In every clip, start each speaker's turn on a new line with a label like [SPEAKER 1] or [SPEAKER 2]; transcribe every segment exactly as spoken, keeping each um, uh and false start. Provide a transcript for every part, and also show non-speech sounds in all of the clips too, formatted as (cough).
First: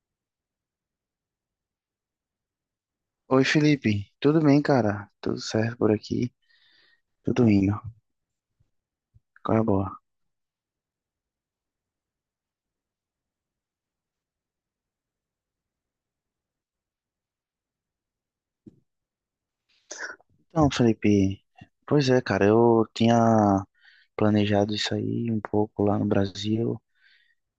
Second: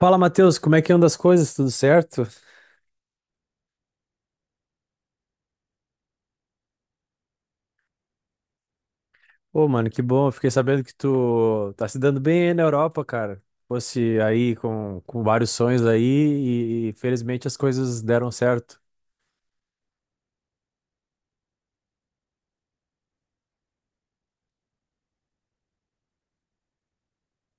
[SPEAKER 1] Fala, Matheus, como é que anda as coisas? Tudo certo?
[SPEAKER 2] Oi, Felipe. Tudo bem, cara? Tudo certo por aqui? Tudo indo. Qual é a
[SPEAKER 1] Pô, mano,
[SPEAKER 2] boa?
[SPEAKER 1] que bom. Eu Fiquei sabendo que tu tá se dando bem aí na Europa, cara. Fosse aí com, com vários sonhos aí e, e, felizmente as coisas deram certo.
[SPEAKER 2] Então, Felipe, pois é, cara, eu tinha planejado isso aí um pouco lá no Brasil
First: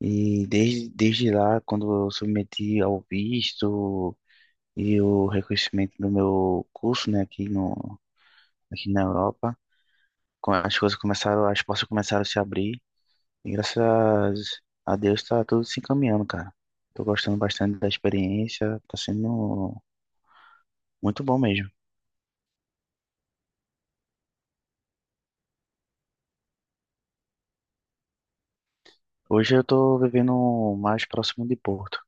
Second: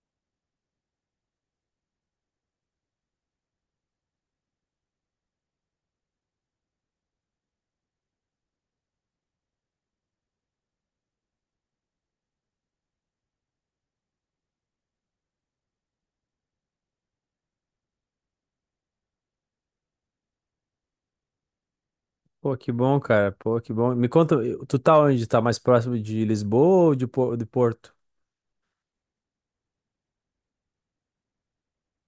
[SPEAKER 2] e desde, desde lá, quando eu submeti ao visto e o reconhecimento do meu curso, né, aqui no, aqui na Europa, co- as coisas começaram, as portas começaram a se abrir e graças a Deus tá tudo se encaminhando, cara. Tô gostando bastante da experiência, tá sendo muito bom mesmo.
[SPEAKER 1] Pô, que bom, cara. Pô, que bom. Me conta, eh, tu tá onde? Tá mais próximo de Lisboa ou de, Po- de Porto?
[SPEAKER 2] Hoje eu tô vivendo mais próximo de Porto.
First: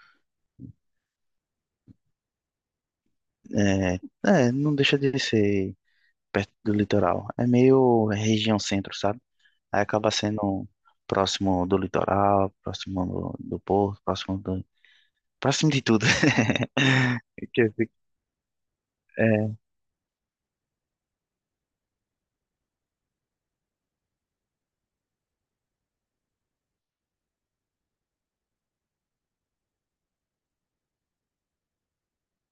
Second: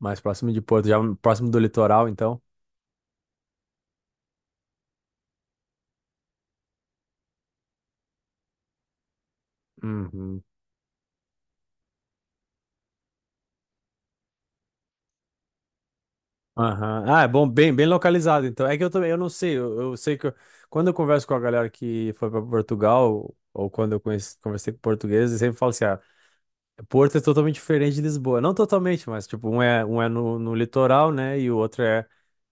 [SPEAKER 1] Mais próximo de Porto, já próximo do litoral, então?
[SPEAKER 2] É, é, não deixa de ser perto do litoral. É meio região centro, sabe? Aí acaba
[SPEAKER 1] Uhum.
[SPEAKER 2] sendo próximo do litoral, próximo do, do porto, próximo do, próximo de tudo.
[SPEAKER 1] Aham. Ah,
[SPEAKER 2] (laughs)
[SPEAKER 1] é bom,
[SPEAKER 2] Que eu
[SPEAKER 1] bem, bem
[SPEAKER 2] fico-
[SPEAKER 1] localizado, então. É que eu também, eu não
[SPEAKER 2] É,
[SPEAKER 1] sei, eu, eu sei que eu- quando eu converso com a galera que foi para Portugal, ou quando eu conheci, conversei com portugueses, eles sempre falam assim, ah, Porto é totalmente diferente de Lisboa. Não totalmente, mas tipo, um é, um é no, no litoral, né, e o outro é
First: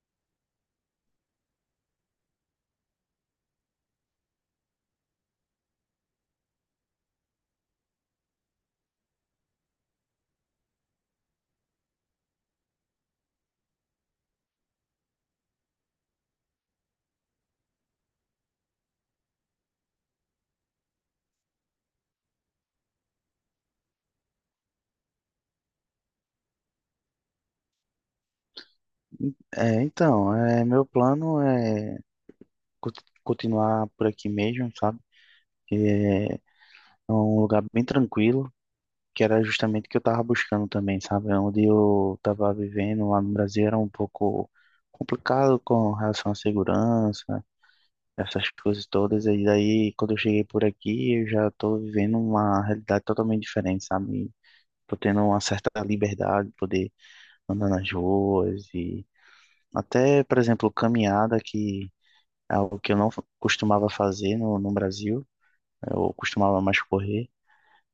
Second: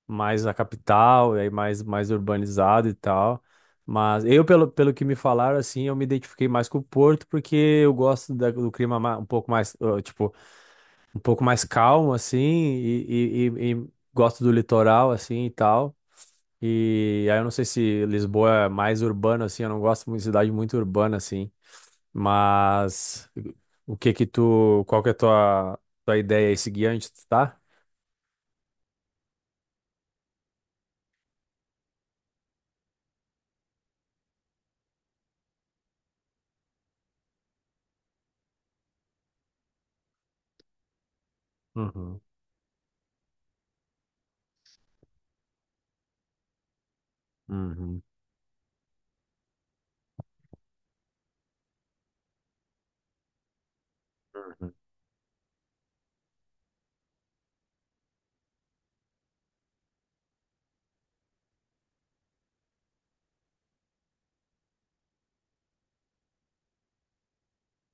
[SPEAKER 1] mais a capital, e aí mais, mais urbanizado e tal. Mas eu, pelo, pelo que me falaram, assim, eu me identifiquei mais com o Porto, porque eu gosto da- do clima ma- um pouco mais, ah, tipo, um pouco mais calmo, assim, e, e, e- e gosto do litoral, assim, e tal. E aí eu não sei se Lisboa é mais urbano, assim, eu não gosto muito de cidade muito urbana, assim. Mas o que que tu, qual que é a tua, tua ideia aí seguinte, tá?
[SPEAKER 2] é, então, é, meu plano é co- continuar por aqui mesmo, sabe? Que é um lugar bem tranquilo, que era justamente o que eu estava buscando também, sabe? Onde eu
[SPEAKER 1] Uhum,
[SPEAKER 2] estava vivendo lá no Brasil era um pouco complicado com relação à segurança,
[SPEAKER 1] uhum,
[SPEAKER 2] essas coisas todas. E daí, quando eu cheguei por aqui, eu já estou vivendo uma realidade totalmente diferente, sabe?
[SPEAKER 1] uhum.
[SPEAKER 2] Tô tendo uma certa liberdade de poder andar nas ruas e até, por exemplo, caminhada, que é algo que eu não costumava fazer no, no Brasil. Eu costumava mais correr.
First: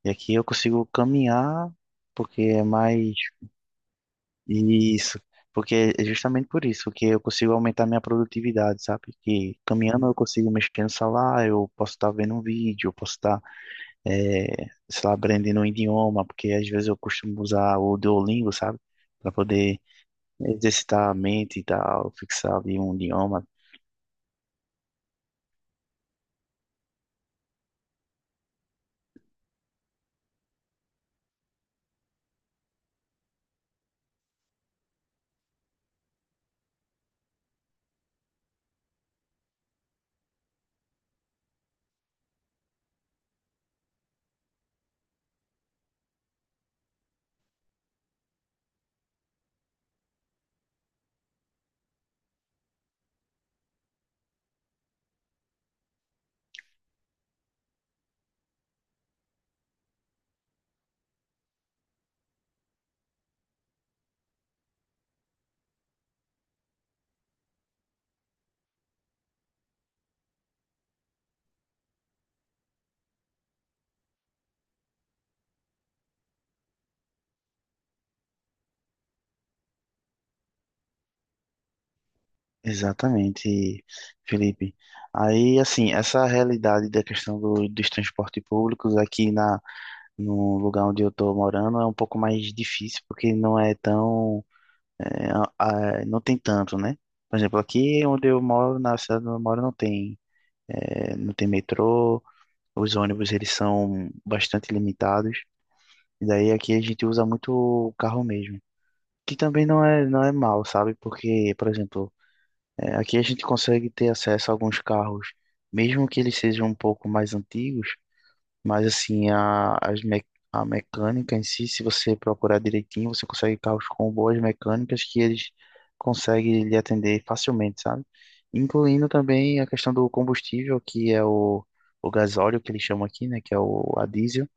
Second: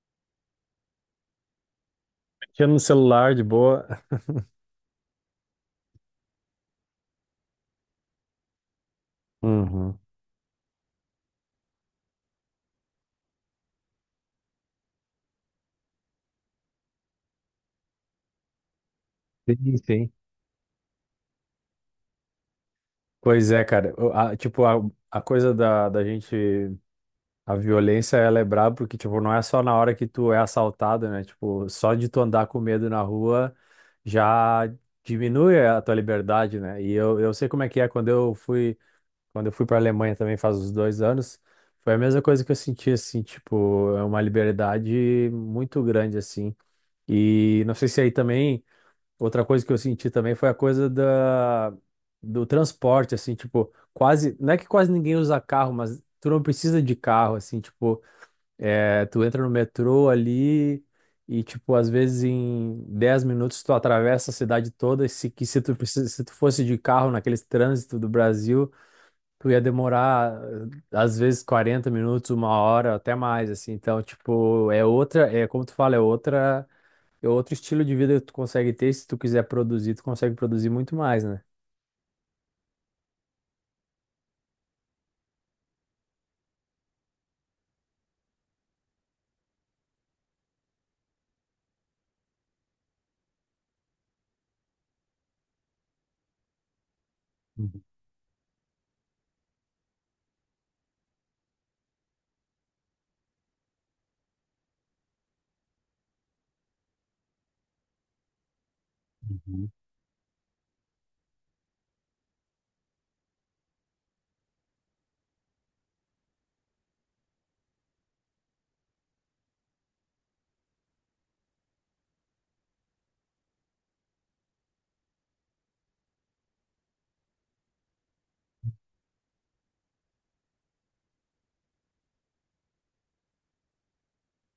[SPEAKER 2] E aqui eu consigo caminhar porque é
[SPEAKER 1] Aqui no
[SPEAKER 2] mais...
[SPEAKER 1] celular, de boa.
[SPEAKER 2] Isso, porque é justamente por isso que eu consigo aumentar minha produtividade, sabe? Que
[SPEAKER 1] Uhum.
[SPEAKER 2] caminhando eu consigo mexer no celular, eu posso estar vendo um vídeo, eu posso estar, eh, sei lá, aprendendo um idioma, porque às vezes eu costumo usar o Duolingo, sabe? Para
[SPEAKER 1] Sim,
[SPEAKER 2] poder
[SPEAKER 1] sim.
[SPEAKER 2] exercitar a mente e tal, fixar ali um idioma.
[SPEAKER 1] Pois é, cara. O- a- tipo, a, a coisa da, da gente. A violência, ela é braba porque, tipo, não é só na hora que tu é assaltado, né? Tipo, só de tu andar com medo na rua já diminui a tua liberdade, né? E eu, eu sei como é que é quando eu fui, quando eu fui pra Alemanha também faz uns dois anos, foi a mesma coisa que eu senti, assim, tipo, é uma liberdade muito grande, assim. E não sei se aí também outra coisa que eu senti também foi a coisa da, do transporte, assim, tipo, quase, não é que quase ninguém usa carro, mas tu não precisa de carro, assim, tipo, é, tu entra no metrô ali e, tipo, às vezes em dez minutos tu atravessa a cidade toda, e se, que se tu, precisa- se tu fosse de carro naquele trânsito do Brasil, tu ia demorar, às vezes, quarenta minutos, uma hora, até mais, assim, então, tipo, é outra, é como tu fala, é outra e outro estilo de vida que tu consegue ter, se tu quiser produzir, tu consegue produzir muito mais, né?
[SPEAKER 2] Exatamente, Felipe. Aí, assim, essa realidade da questão do, dos transportes públicos aqui na, no lugar onde eu estou morando é um pouco mais difícil porque não é tão... É, a- a- não tem tanto, né? Por exemplo,
[SPEAKER 1] Uhum.
[SPEAKER 2] aqui onde eu moro, na cidade onde eu moro, não tem, é, não tem metrô, os ônibus eles são bastante limitados, e daí aqui a gente usa muito o carro mesmo, que também
[SPEAKER 1] Uhum.
[SPEAKER 2] não é, não é mal, sabe? Porque, por exemplo, é, aqui a gente consegue ter acesso a alguns carros, mesmo que eles sejam um pouco mais antigos, mas assim, a, as me, a mecânica em si, se você procurar direitinho, você consegue carros com boas mecânicas que eles conseguem lhe atender facilmente, sabe? Incluindo também a questão do combustível, que é o, o gasóleo, que eles chamam aqui, né? Que é o a diesel,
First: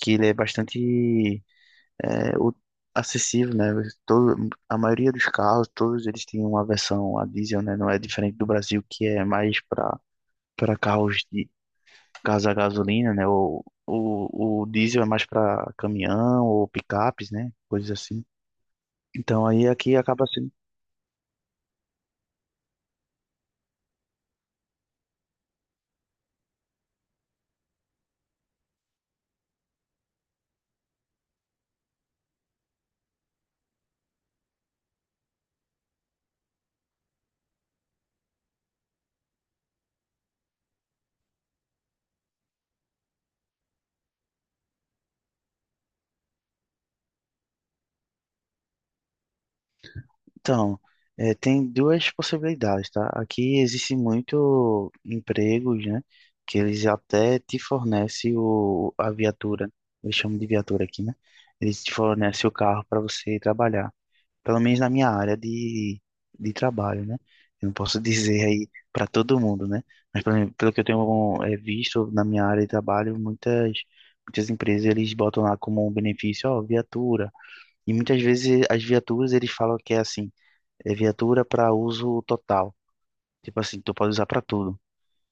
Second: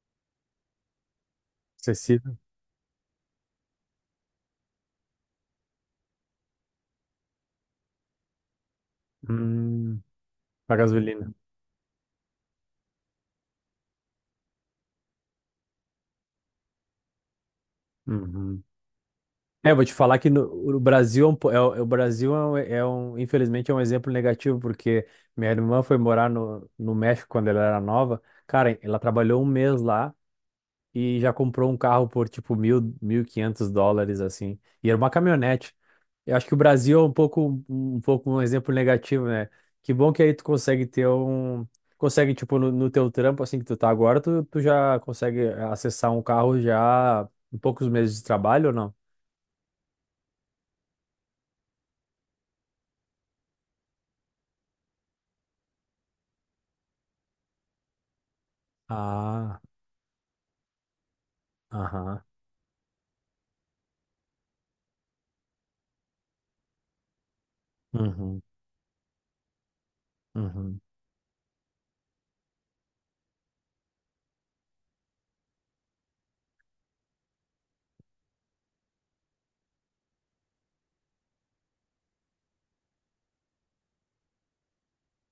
[SPEAKER 2] que ele é bastante...
[SPEAKER 1] Acessível.
[SPEAKER 2] é, o- acessível, né? Todo, a maioria dos carros, todos eles têm uma versão a diesel, né? Não é diferente do Brasil, que é mais para
[SPEAKER 1] Hum,
[SPEAKER 2] para
[SPEAKER 1] a
[SPEAKER 2] carros
[SPEAKER 1] gasolina.
[SPEAKER 2] caso a gasolina, né? O, o, o diesel é mais para caminhão ou picapes, né? Coisas assim.
[SPEAKER 1] Uhum.
[SPEAKER 2] Então aí
[SPEAKER 1] É, eu vou te
[SPEAKER 2] aqui
[SPEAKER 1] falar
[SPEAKER 2] acaba
[SPEAKER 1] que no,
[SPEAKER 2] sendo.
[SPEAKER 1] o Brasil, é um, po- é o é o Brasil é um, é um- infelizmente, é um exemplo negativo, porque minha irmã foi morar no, no México quando ela era nova. Cara, ela trabalhou um mês lá e já comprou um carro por, tipo, mil, mil e quinhentos dólares, assim. E era uma caminhonete. Eu acho que o Brasil é um pouco um pouco um exemplo negativo, né? Que bom que aí tu consegue ter um consegue tipo no, no teu trampo assim que tu tá agora, tu, tu já consegue acessar um carro já em poucos meses de trabalho ou não?
[SPEAKER 2] Então, é, tem duas possibilidades, tá? Aqui existe muito empregos, né? Que eles até te fornecem o, a
[SPEAKER 1] Ah,
[SPEAKER 2] viatura. Eles chamam de viatura aqui, né? Eles te
[SPEAKER 1] aham.
[SPEAKER 2] fornecem o carro para você trabalhar. Pelo menos na minha área de, de trabalho, né? Eu não posso
[SPEAKER 1] Uhum,
[SPEAKER 2] dizer aí para todo mundo, né? Mas pelo, pelo
[SPEAKER 1] uhum,
[SPEAKER 2] que eu tenho é, visto na minha área de trabalho, muitas, muitas empresas eles botam lá como um benefício, ó, viatura. E muitas vezes as viaturas eles falam que é assim, é viatura para uso total. Tipo assim, tu pode usar para tudo.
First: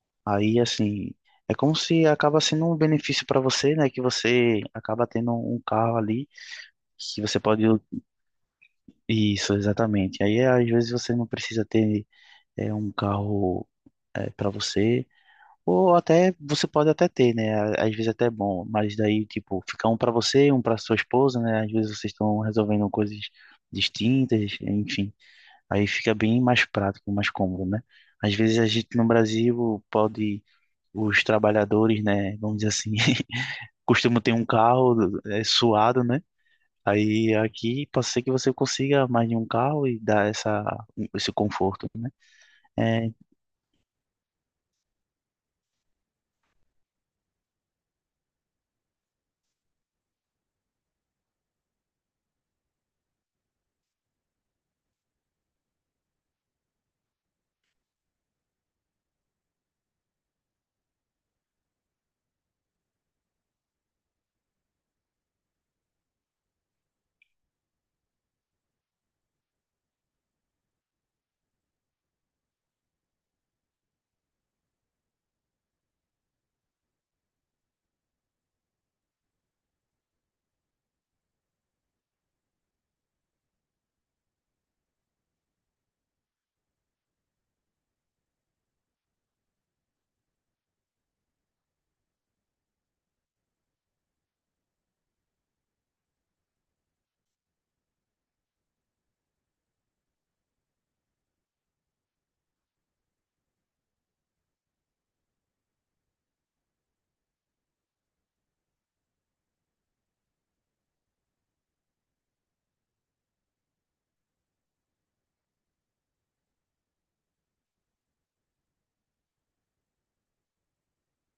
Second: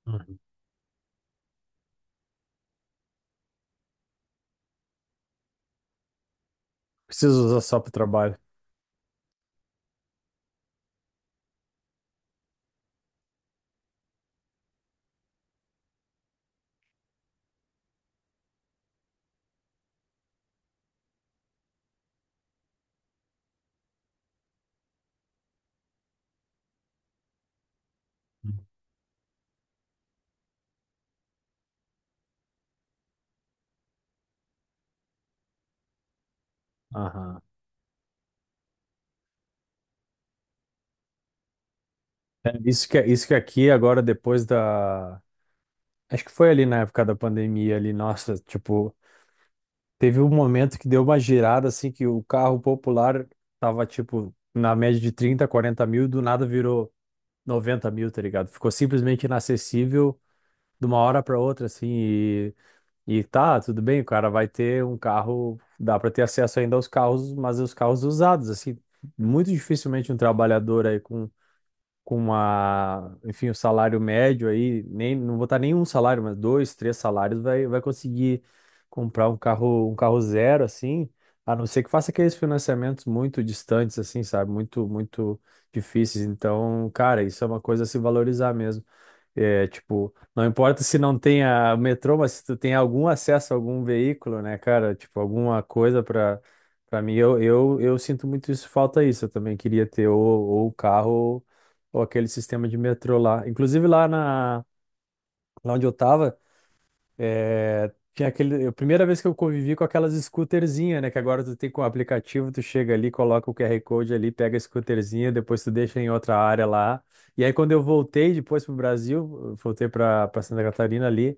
[SPEAKER 1] uhum.
[SPEAKER 2] Aí assim, é como se acaba sendo um benefício para você, né? Que você acaba tendo um carro ali que você
[SPEAKER 1] Preciso usar
[SPEAKER 2] pode...
[SPEAKER 1] só pro trabalho.
[SPEAKER 2] Isso, exatamente. Aí às vezes você não precisa ter é um carro é, para você, ou até você pode até ter, né? Às vezes até é bom, mas daí tipo fica um para você, um para sua esposa, né? Às vezes vocês estão resolvendo coisas distintas, enfim, aí fica bem mais prático, mais cômodo, né? Às vezes a gente no Brasil pode, os trabalhadores, né? Vamos dizer assim, (laughs) costumam ter um carro é, suado, né? Aí
[SPEAKER 1] Aham.
[SPEAKER 2] aqui pode ser que você consiga mais de um carro e dar essa, esse conforto, né?
[SPEAKER 1] É, isso que
[SPEAKER 2] É,
[SPEAKER 1] isso que aqui agora depois da acho que foi ali na época da pandemia ali, nossa, tipo, teve um momento que deu uma girada, assim, que o carro popular tava, tipo, na média de trinta, quarenta mil e do nada virou noventa mil, tá ligado? Ficou simplesmente inacessível de uma hora para outra, assim, e, e tá, tudo bem, o cara vai ter um carro, dá para ter acesso ainda aos carros, mas os carros usados, assim, muito dificilmente um trabalhador aí com uma enfim, o salário médio aí, nem, não vou botar nem um salário, mas dois, três salários, vai, vai conseguir comprar um carro, um carro zero, assim, a não ser que faça aqueles financiamentos muito distantes, assim, sabe? Muito, muito difíceis. Então, cara, isso é uma coisa a se valorizar mesmo. É, tipo, não importa se não tenha metrô, mas se tu tem algum acesso a algum veículo, né, cara? Tipo, alguma coisa para para mim, eu, eu, eu sinto muito isso, falta isso. Eu também queria ter ou, ou carro ou aquele sistema de metrô lá. Inclusive lá na, lá onde eu tava, é, tinha aquele, a primeira vez que eu convivi com aquelas scooterzinhas, né? Que agora tu tem com o aplicativo, tu chega ali, coloca o Q R Code ali, pega a scooterzinha, depois tu deixa em outra área lá. E aí quando eu voltei depois pro Brasil, eu voltei pra, pra Santa Catarina ali,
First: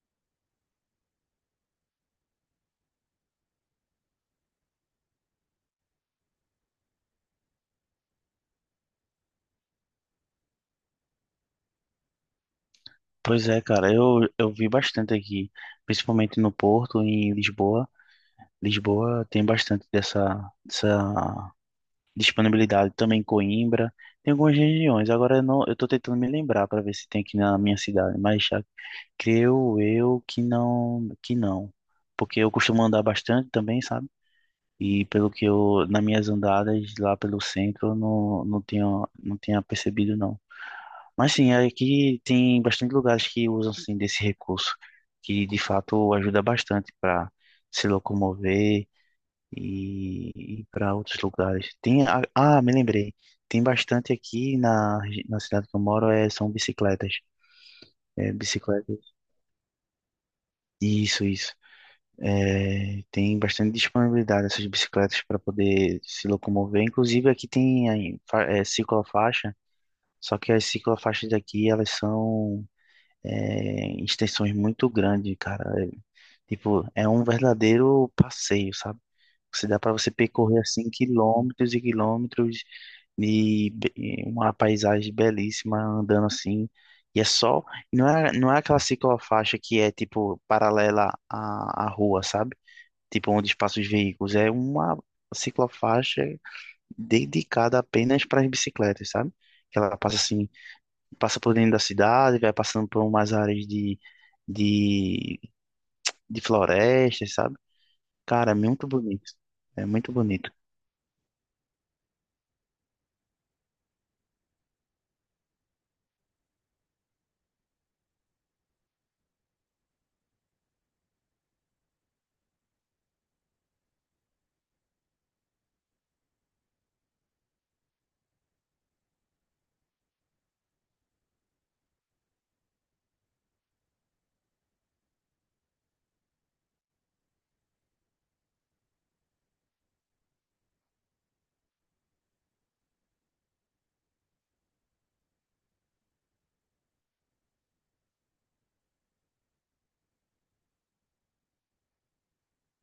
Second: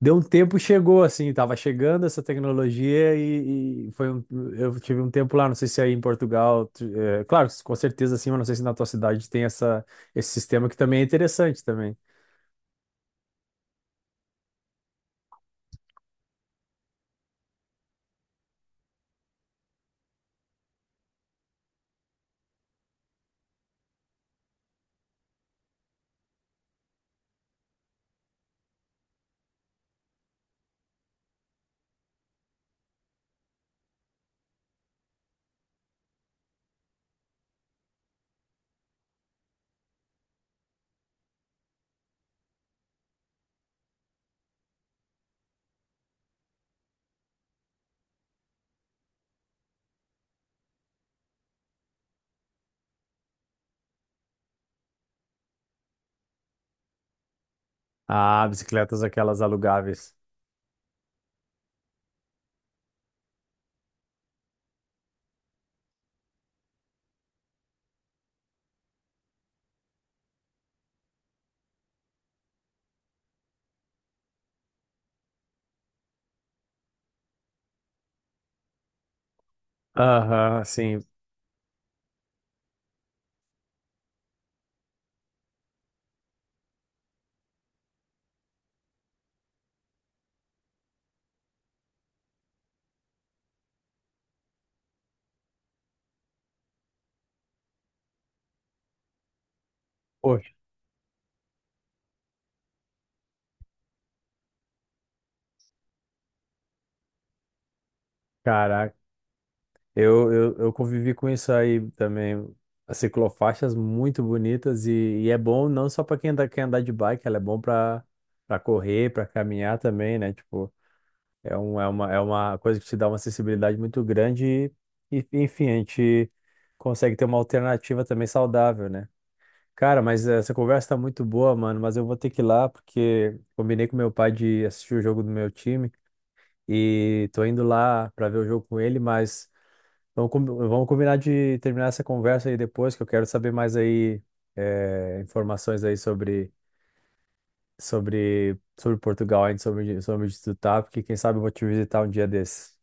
[SPEAKER 1] deu um tempo, chegou assim, tava chegando essa tecnologia e, e foi um, eu tive um tempo lá, não sei se é aí em Portugal, tu- é, claro, com certeza sim, mas não sei se na tua cidade tem essa, esse sistema que também é interessante também.
[SPEAKER 2] pois é, cara, eu, eu vi bastante aqui, principalmente no Porto, em Lisboa. Lisboa tem bastante dessa, dessa disponibilidade, também em Coimbra, tem algumas regiões. Agora eu não, eu tô tentando me lembrar para ver se tem aqui na minha cidade, mas já creio eu que não, que não, porque eu costumo andar bastante também, sabe? E pelo que eu, nas minhas andadas lá pelo centro, eu não, não tinha, não tinha percebido, não. Mas sim, aqui tem bastante lugares que usam assim desse recurso, que de fato ajuda bastante para se locomover e, e para outros lugares. Tem, a- ah, me lembrei, tem bastante aqui na, regi- na cidade que eu moro, é, são bicicletas. É,
[SPEAKER 1] Ah, bicicletas
[SPEAKER 2] bicicletas.
[SPEAKER 1] aquelas alugáveis.
[SPEAKER 2] Isso, isso. É, tem bastante disponibilidade dessas bicicletas para poder se locomover. Inclusive aqui tem aí, fa- é, ciclofaixa, só que as ciclofaixas daqui elas são é, em extensões muito grandes, cara. É, tipo, é um verdadeiro passeio, sabe? Você dá para você percorrer
[SPEAKER 1] Aham,
[SPEAKER 2] assim
[SPEAKER 1] sim.
[SPEAKER 2] quilômetros e quilômetros de be- uma paisagem belíssima andando assim. E é só, não é, não é aquela ciclofaixa que é tipo paralela à, à rua, sabe? Tipo onde passam os veículos. É uma ciclofaixa dedicada apenas para as bicicletas, sabe? Que ela passa assim,
[SPEAKER 1] Poxa,
[SPEAKER 2] passa por dentro da cidade, vai passando por umas áreas de, de, de florestas, sabe? Cara, é muito
[SPEAKER 1] caraca.
[SPEAKER 2] bonito. É muito
[SPEAKER 1] Eu,
[SPEAKER 2] bonito.
[SPEAKER 1] eu, eu convivi com isso aí também. As ciclofaixas muito bonitas e, e é bom não só para quem anda, quer andar de bike, ela é bom para para correr, para caminhar também, né? Tipo, é, um, é, uma, é uma coisa que te dá uma acessibilidade muito grande e, e, enfim, a gente consegue ter uma alternativa também saudável, né? Cara, mas essa conversa tá muito boa, mano, mas eu vou ter que ir lá porque combinei com meu pai de assistir o jogo do meu time e tô indo lá pra ver o jogo com ele, mas vamos, com- vamos combinar de terminar essa conversa aí depois, que eu quero saber mais aí é, informações aí sobre, sobre, sobre Portugal, ainda sobre, sobre onde tu tá, porque quem sabe eu vou te visitar um dia desses.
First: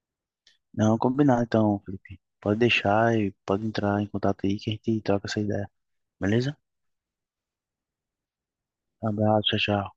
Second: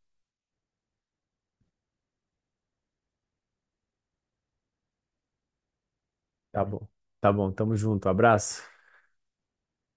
[SPEAKER 2] Não, combinado então, Felipe. Pode deixar e pode entrar em contato aí que a gente troca essa ideia. Beleza?
[SPEAKER 1] Tá bom. Tá bom, tamo junto. Abraço.
[SPEAKER 2] Abraço, tchau, tchau.